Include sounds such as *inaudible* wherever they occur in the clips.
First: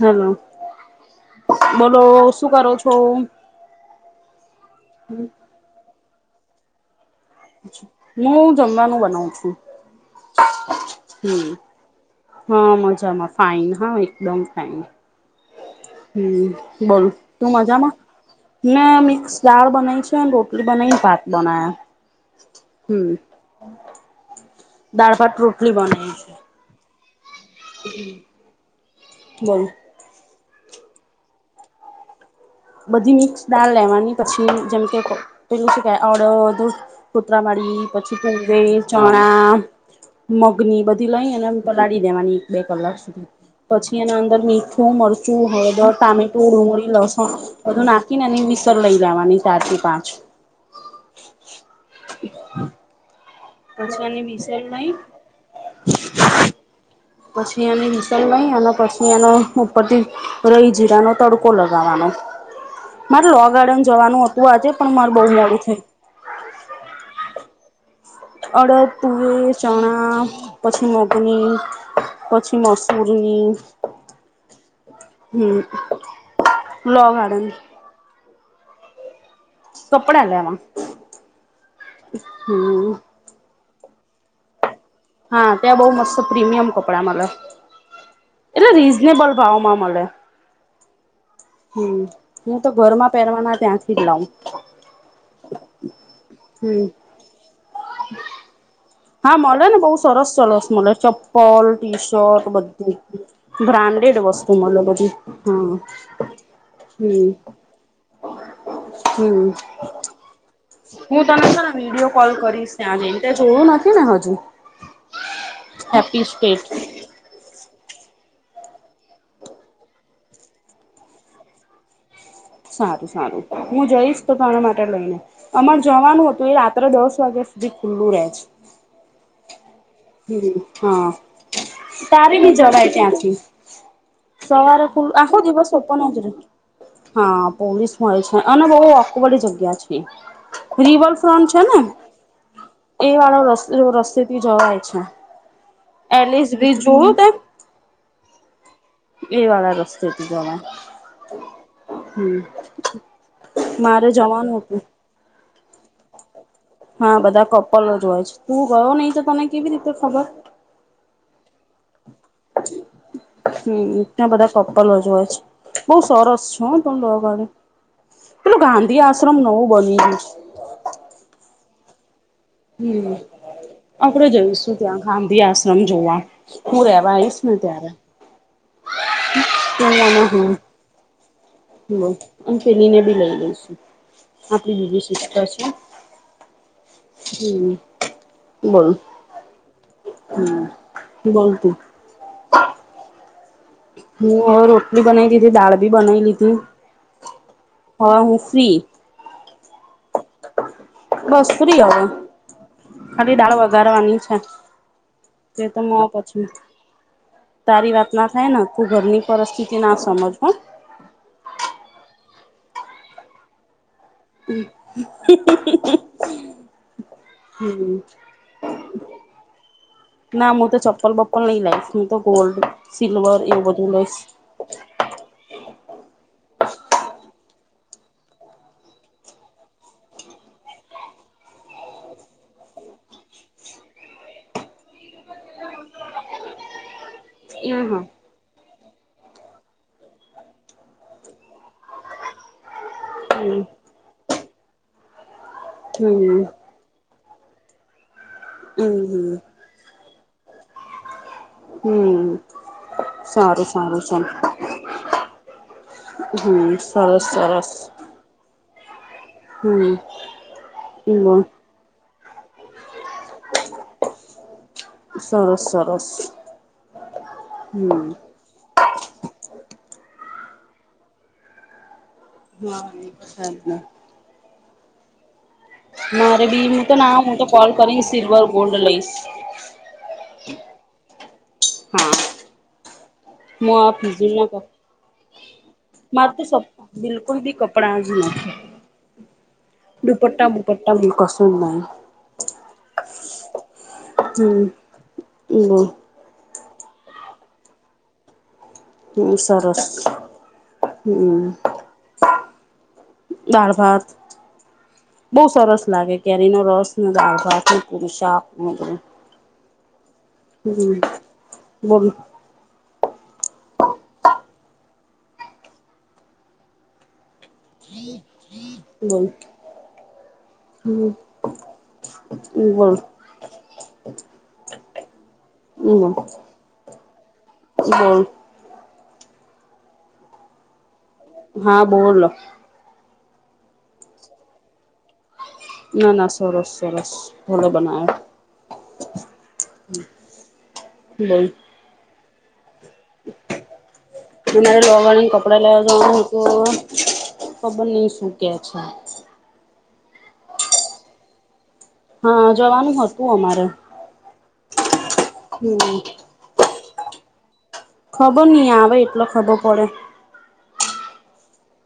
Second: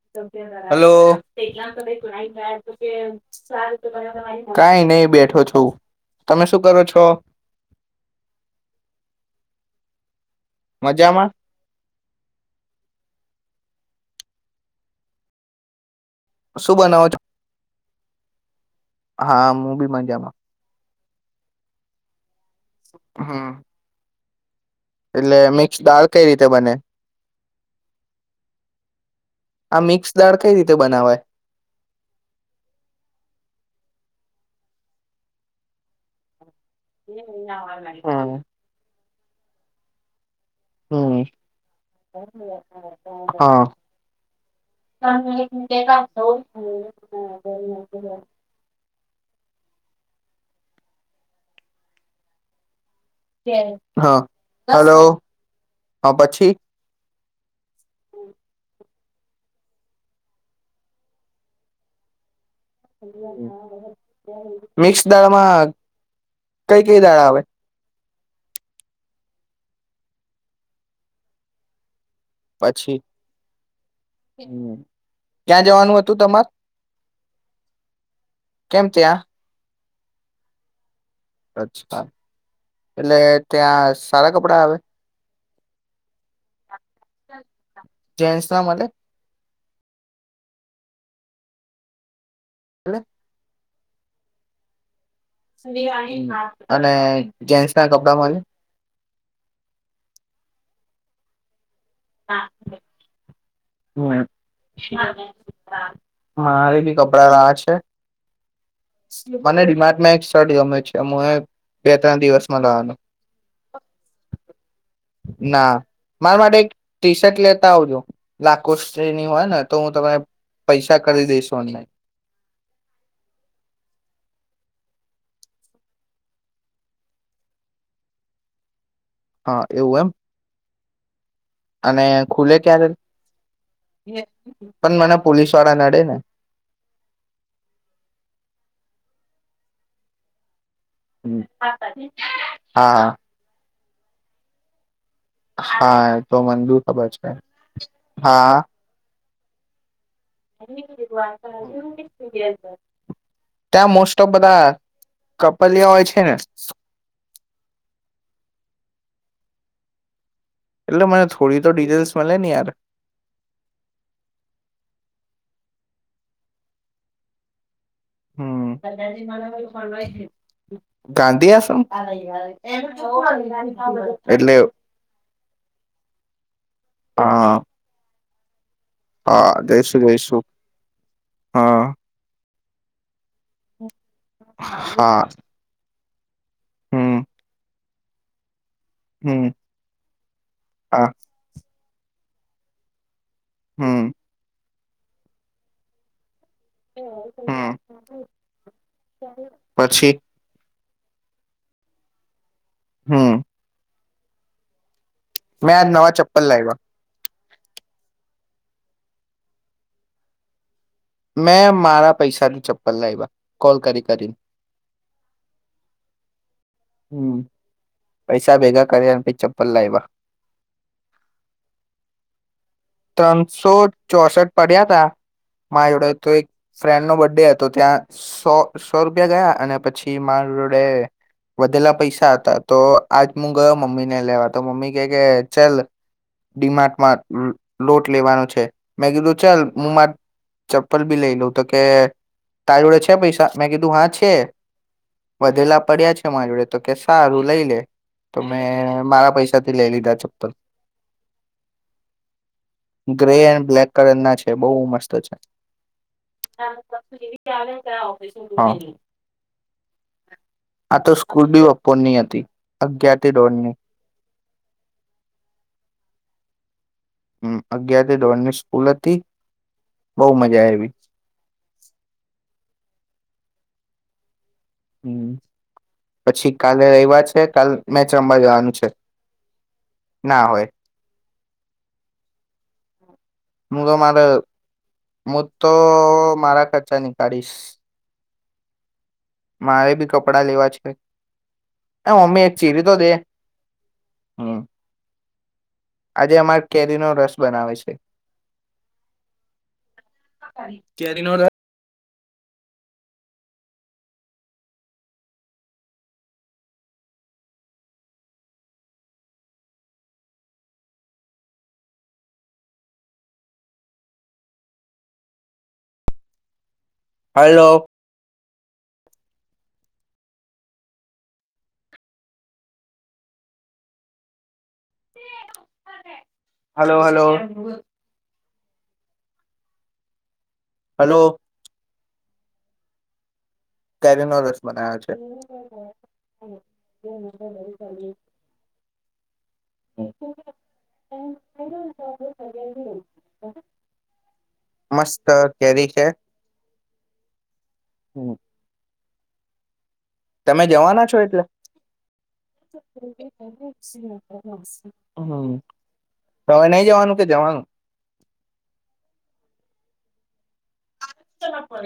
Hello એટલા ત બોલો શું ગયા કરો કે છો? *inaudible* કઈ નહી બેઠો છ તમે શું કરો છો હું જમવાનું બનાવ છું મજામાં? હમ હા મજામાં ફઇન હા એકદમ ફઇન હમ શું બોલ બનાવો છો? તું મજામાં મેં મિક્સ હા દાળ હું બી બનાવી છે મજામાં. રોટલી બનાવી ભાત *inaudible* હમ *inaudible* દાળ ભાત એટલે રોટલી મિક્સ દાળ બનાવી કઈ છે રીતે બને. આ મિક્સ દાળ *inaudible* કઈ રીતે બનાવાય. બધી મિક્સ દાળ લેવાની પછી જેમ કે પેલું શડ કૂતરા માડી પછી હમ્મ. *unintelligible* મગની બધી હમ્મ. લઈ અનેને પલાળી દેવાની એક બે કલાક સુધી હા. પછી એના અંદર મીઠું મરચું હળદર ટામેટું ડુંગળી લસણ અધું નાખીને વિસર લઈ જવાની ચાર થી પાંચ પછી હા એની વિસલ લઈ હલો હા પછી. પછી એને વિસલવાઈ અને પછી એનો ઉપરથી રહી જીરાનો તડકો લગાવવાનો. મારે લો ગાર્ડન જવાનું હતું આજે પણ મિક્સ મારે બહુ મોડું દાળમાં થઈ કઈ કઈ દાળ આવે. અડદ પુવે ચણા પછી મગની. પછી મસૂરી હમ ક્યાં જવાનું હતું તમાર? લો ગાંડન. *unintelligible* કેમ ત્યાં. કપડા લેવામાં. અચ્છા એટલે ત્યાં સારા કપડાં આવે. હા ત્યાં બહુ મસ્ત પ્રીમિયમ કપડા મલે જેન્ટસ ના એટલે મળે રીઝનેબલ ભાવમાં મલે હમ. હું તો ઘર માં પહેરવાના ત્યાં *unintelligible* અને જેન્સ ના કપડા મલે હા મલે ને બહુ સરસ સરસ મડે ચપ્પલ ટી શર્ટ બધું. બ્રાન્ડેડ હમ વસ્તુ મતલબ બધી મારે બી કપડા લાવા છે હા હમ હમ મને ડીમાર્ટમાં એક શર્ટ ગમે છે હું તને બે વિડીયો ત્રણ કોલ દિવસમાં કરીશ લાવવાનો ત્યાં જઈને ત્યા જોયું નથી ને હજુ ના હેપી મારા માટે એક સ્ટેટ ટી શર્ટ લેતા આવજો. લાખો શ્રેણી હોય ને તો હું તને પૈસા કરી દઈસુ એને સારું સારું હું જઈશ તો તારા માટે લઈને અમાર જવાનું હતું એ રાત્રે દસ વાગ્યા સુધી ખુલ્લું રહે છે. હા એવું એમ હમ હા અને તારે બી ખુલે જવાાય છે ક્યારે ત્યાંથી સવારે પણ મને આખો પોલીસ દિવસ વાળા ઓપન નડે ને હજ પોલીસ મળે છે અને બહુ અવાળી જગ્યા છે રિવલ ફ્રોન છે ને હા એ વાળો રસ્તો રસ્તે થી જવાય છે હા તો એલિસ મુ બ્રિજ ખબર જોયું તે છે હા એ વાડા રસ્તેથી જવાય હમ ત્યાં મારે મોસ્ટ ઓફ જવાનું બધા હતું કપલિયા હોય છે ને કપલ જ હોય છે તું ગયો નહી તો તને કેવી રીતે ખબર એટલે મને થોડી તો ડિટેલ્સ મળે ને યાર હમ એં બધા કપ્પલો જોય છે બહુ સરસ છ તમ લગડે હ ગયું છે ગાંધી આસમ *inaudible* હમ આપગડે એટલે જઈશું ત્યાં ગાંધી આશ્રમ જોવા હું રેવા આવીઈશ હા ને ત્યારે હા જઈશું જઈશું હા હ અંકેલી ને ભી લઈ આપણી બીજી હા શિકષઠા છે હમ હમ બોલો હમ હા હમ બોલતીું હમ ી બનાઈ લીધથી દાળી બનાઈ લીધી હમ હા હું ફ્રી પછી બસ ફ્રી આ ખાલી હમ દાળ વગારવાની છે હઠા મેં આજ નવા ચપ્પલ લાયગ તારી વાત ના થાય ને તું ઘરની પરિસ્થિતિ ના સમજ પણ મેં મારા પૈસાની ચપ્પલ લાવવા કોલ કરી કરીને હમ પૈસા ભેગા કર્યા અને પછી ચપ્પલ લાવ્યા ના હું તો ચપ્પલ બપ્પલ નઈ લાવીશ હું તો ગોલ્ડ સિલ્વર એવું ત્રણસો બધું લઈશ ચોસઠ પડ્યા હતા મારી જોડે તો એક ફ્રેન્ડ નો બર્ ડે હતો ત્યાં સો સો રૂપિયા ગયા અને પછી માર જોડે વધેલા પૈસા હતા તો આજ મુું ગયો મમ્મીને લેવા તો મમ્મી કે કે ચલ ડીમાર્ટમાં લ- *unintelligible* લોટ લેવાનો છે મે કીધું ચલ હું મારે ચપ્પલ ભી લઈ લઉં તો કે તારી જોડે છે પૈસા હમ મેં કીધું હા છે વધેલા હમ પડ્યા છે હમ મારી જોડે તો કે સારું લઈ લે તો મેં મારા હમ પૈસાથી લઈ લીધા ચપ્પલ હમ ગ્રે એન્ડ સારું બ્લેક સારું કલર ચાલ ના છે બઉ મસ્ત છે હમ સરસ સરસ હા હમ આ તો બોલ સ્કૂલ બી બપોર ની હ હતી અગ્યયારથી દોડ ની સરસ સરસ હમ અગિયાર થી દોડ ની સ્કૂલ તી બઉ મજા આયવી હા હા હમ મારે પછી બી હું કાલે તો રવિવાર ના હું છે તો કોલ કાલ કરીન મેચ રમવા સિલ્વર જવાનું ગોલ્ડ છે લઈશ ના હોય હું હા તો મારે હું તો મારા *unintelligible* ખર્ચા બિલકુલ નીકાળીશ બી કપડા જ ના મારે બી કપડાં લેવા છે બુપટ્ટા હું કશું જ નહીં એ મમ્મી એક ચીરી તો દે હમ એ બોલ આજે અમારે કેરીનો રસ બનાવે છે હમ સરસ કેરીનો હમ રસ દાળ ભાત બઉ સરસ લાગે કેરી નો રસ ને દાળ ભાત ને શાક હમ બોલ હલો બોલ હમ હમેબોલ હલો હલો *unintelligible* હલો હા બોલો કેરી નો રસ બનાયો છે ના ના સરસ સરસ ભલો બના બોલ મારે મસ્ત ડોગા કપડા લે કેરી તો છે ખબર નઈ શું કે છે તમે જવાના છો એટલે હા જવાનું હતું અમારે હમ તમે ન જવાનું કે જવાનું ખબર નહી આવે એટલો ખબર પડે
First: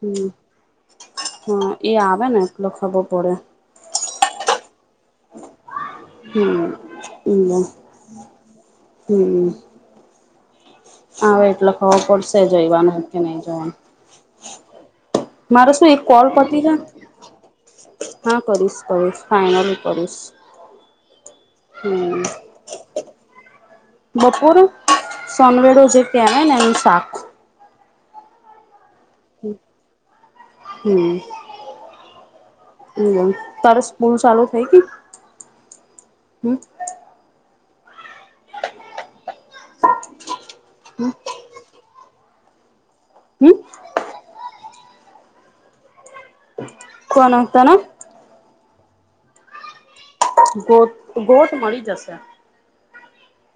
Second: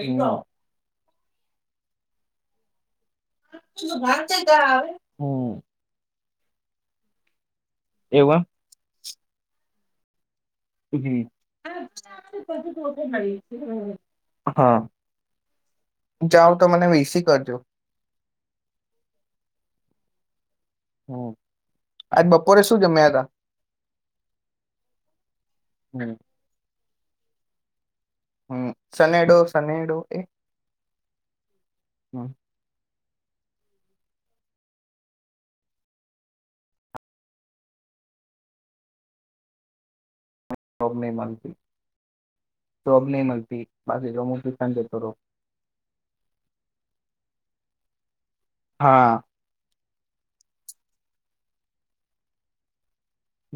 હમ હા એ આવે ને એકલો ખબર પડે શું ભ છે ત્યાં આવે હમ હમ એ એવા હમ એમ હવે એટલે ખવા પડશે જઈવાનું કે નહી જવાનું હા મારે શું એક કોલ જાઓ પતી તો છે મને વીસી કરજો હા કરીશ કરીશ ફાઈનલ કરીશ હમ હમ બપોર સનવેડો જે કહેય ને એનું શાક હમ સનેડો સનેડો એ હ હમ તારે સ્કૂલ ચાલુ થઈ કે હમ શબ નહી માનતી તો અબ ન હમ મળતી બાકી તો રડે કરો કોણતાના હા ગો ગોઠ મળી જશે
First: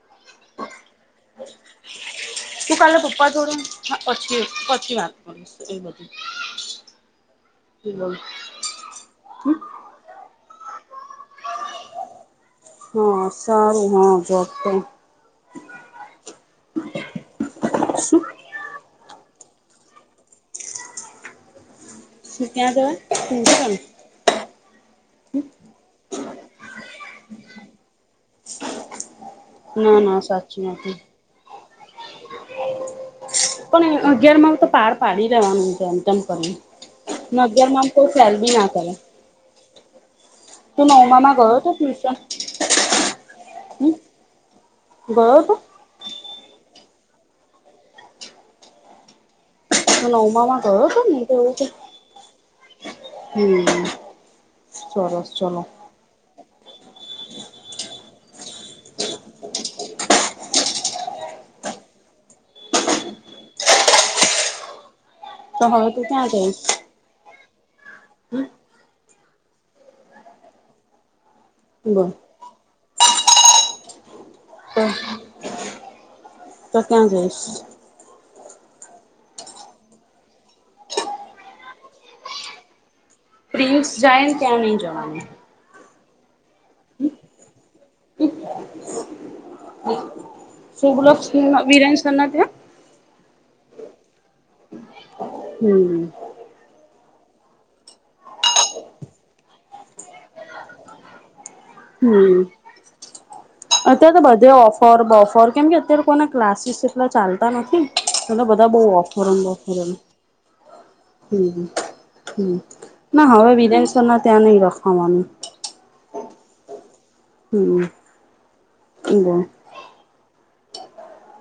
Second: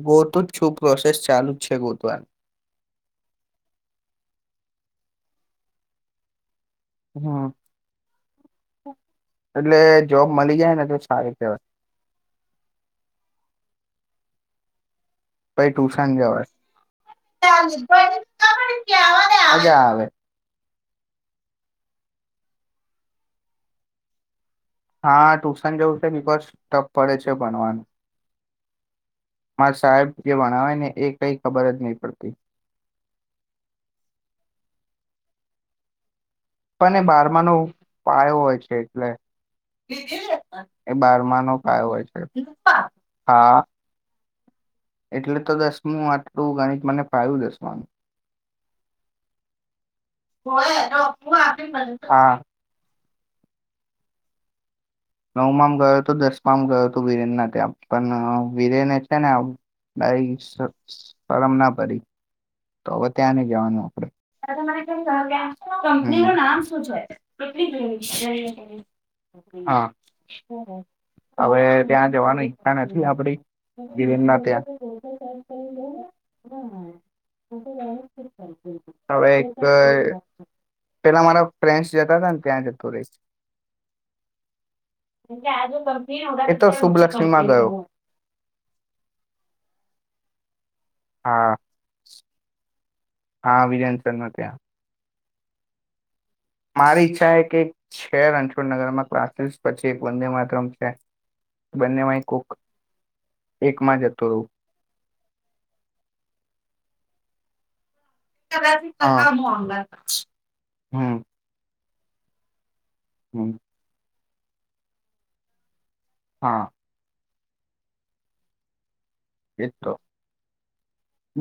ગોતું જ છું પ્રોસેસ ચાલુ જ છે ગોતવાન તું કાલે પપ્પા જોડું પછી પછી વાત કરશ એ બધું હમ એટલે જોબ મળી જાયને તો સાર કેવા હા સારું હા જોત પાઈ ટુશન જવા શું અજ્યા આવે શજ દવાજણ હા ટુશન જેવું છે ની ટપ પડે છે ભણવાનું મારે ના સાહેબ ના જે સાચી ભણવાય ને નથી એ કઈ ખબર જ ની પડતી પણ અગિારમાં તો પાર પાડી રેવાનું છે જેમ તેમ પણ એ ને બારમા નો અગીયારમાં કોઈ સેલ બી ના કરે નિખિલ તું એ નવમામાં બારમાનો ગયો હતો પાયો હોય ટ્યુશન છે હા હમ ગયો એટલે તો હતો દસમું આટલું ગણિત મને ફાયું દસમાનું નવમામાં ગયો હતો ને તેવું છે હા હમ સરસ નવમાં ચલો મા ગયો તો દસ મા ગયો તો વીરેન હાથે પણ વીરેને છે ને ડાય શરમ ના પડી તો હવે ત્યાં ની જવાનું આપડે તો હવે તું ક્યાં કંપનીનું હમ નામ જઈશ શું છે કેટલી હા હવે ત્યાં બોલ જવાની ઈચ્છા નથી આપડી વીરેનાથે *inaudible* તો હમ ક્યાં જઈશ હમ *inaudible* હવે એક પેલા મારા ફ્રેન્ડસ જતા હતા ને ત્યાં જતો રહીશ. પ્રિન્સ જાયને ત્યા નહિ જવાનું એતો શુભલક્ષ્મીમાં ગયો. શુભલક્ષ હા વીરેન સરના ત્યાં હા વિરેન સરને ત્યાં હમ મારી ઈચ્છા એ કે છે રણછોડનગરમાં ક્લાસીસ પછી એક વંદેમાત્રમ છે. બને માઇ હમ કોક એકમાં અત્યારે તો જતો રહું બધે ઓફર બફર કેમ કે અત્યારે કોના ક્લાસીસ એટલા ચાલ તા નથી પેલા બધા બહ ઓફર એમ ઓફર એમ હમ હમ ના હવે હમ વિરેન સરના ત્યાંની રાખવાની હા હમ બોલ એ તો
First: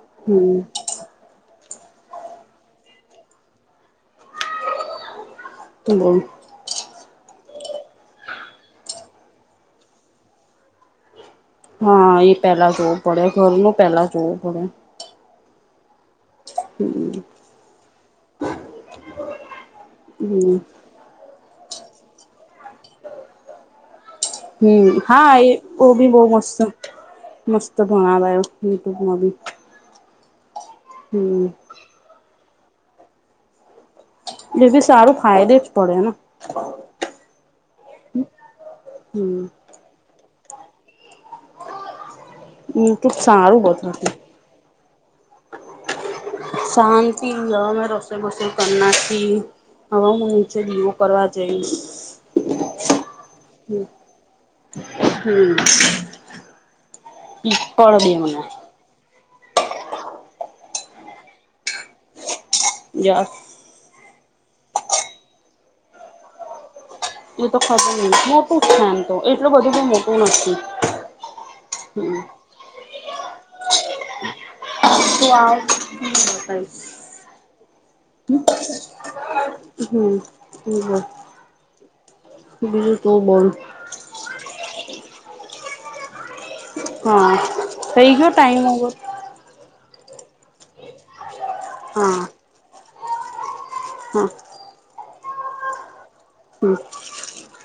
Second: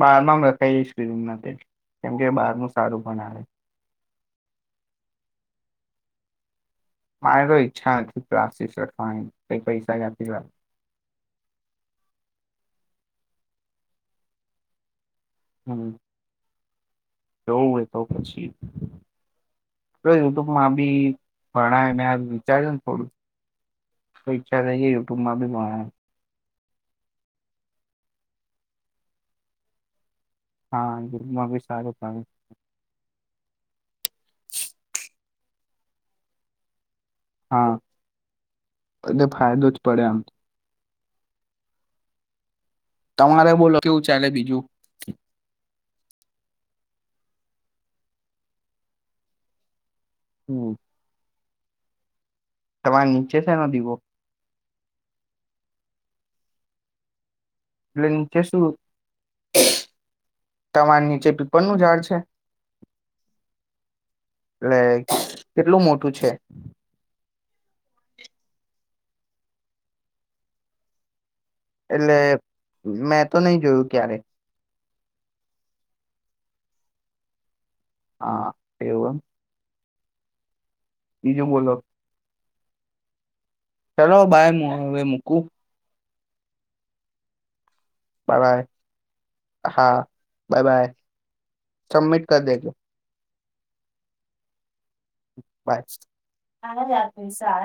બહાર મ રખાઈ હમ જઈશ રૂમ ના. કેમ કે બહાર ન સારું પણ આવે. *inaudible* મારે તો ઈચ્છા નથી તલાસીસખવાની કઈ પૈસા જ લ હા એ પેલા જોવું પડે ઘરનું પેલા જોવું પડે. *inaudible* જોવું હોય *inaudible* તો પછી. જો યુટ્યુબ માં બી ભણ મેં આ વિચારજ ને થોડું તો ઈચ્છા થઈ હમ કે હા યુટ્યુબમાં બી એ ભણાય ઓ ભી બહુ મસ્ત મસ્ત બના લ એ યુટ્યુબમાં ભી. હા દૂધમાં બી સારું ક એ બી સારું ફાયદે જ પડેને. હા એટલે હમ ફાયદો જ પડે આમ. યુટ્યુબ તમારે સારું બોલો બતાવતું કેવું ચાલે બીજું. શાંત ગા રસો ભસો કરનાથી હવા મ છે હમ કરવારવા *inaudible* તમારે નીચે છેનો દીવો *inaudible* કરો દ મને તમાર નીચે પીપરનુંું ઝાડ છે. જાાર. એટલે કેટલું મોટું છે. એ તો ખબર મોટું જ છે એમ તો એટલું બધું ક મોટું નથી. એટલે હમ મેં તો નહી જોયું ક્યારે. *inaudible* હા *inaudible* એવું એમ *inaudible* બીજું બોલો. બીલ તો બોલ. ચલો બાય હું હવે મૂકું. હા. થઈ ગયો ટાઈમ હોવ બાય બાય સબમિટ કર દેગ *inaudible* *unintelligible* હમ હાર જાત સાર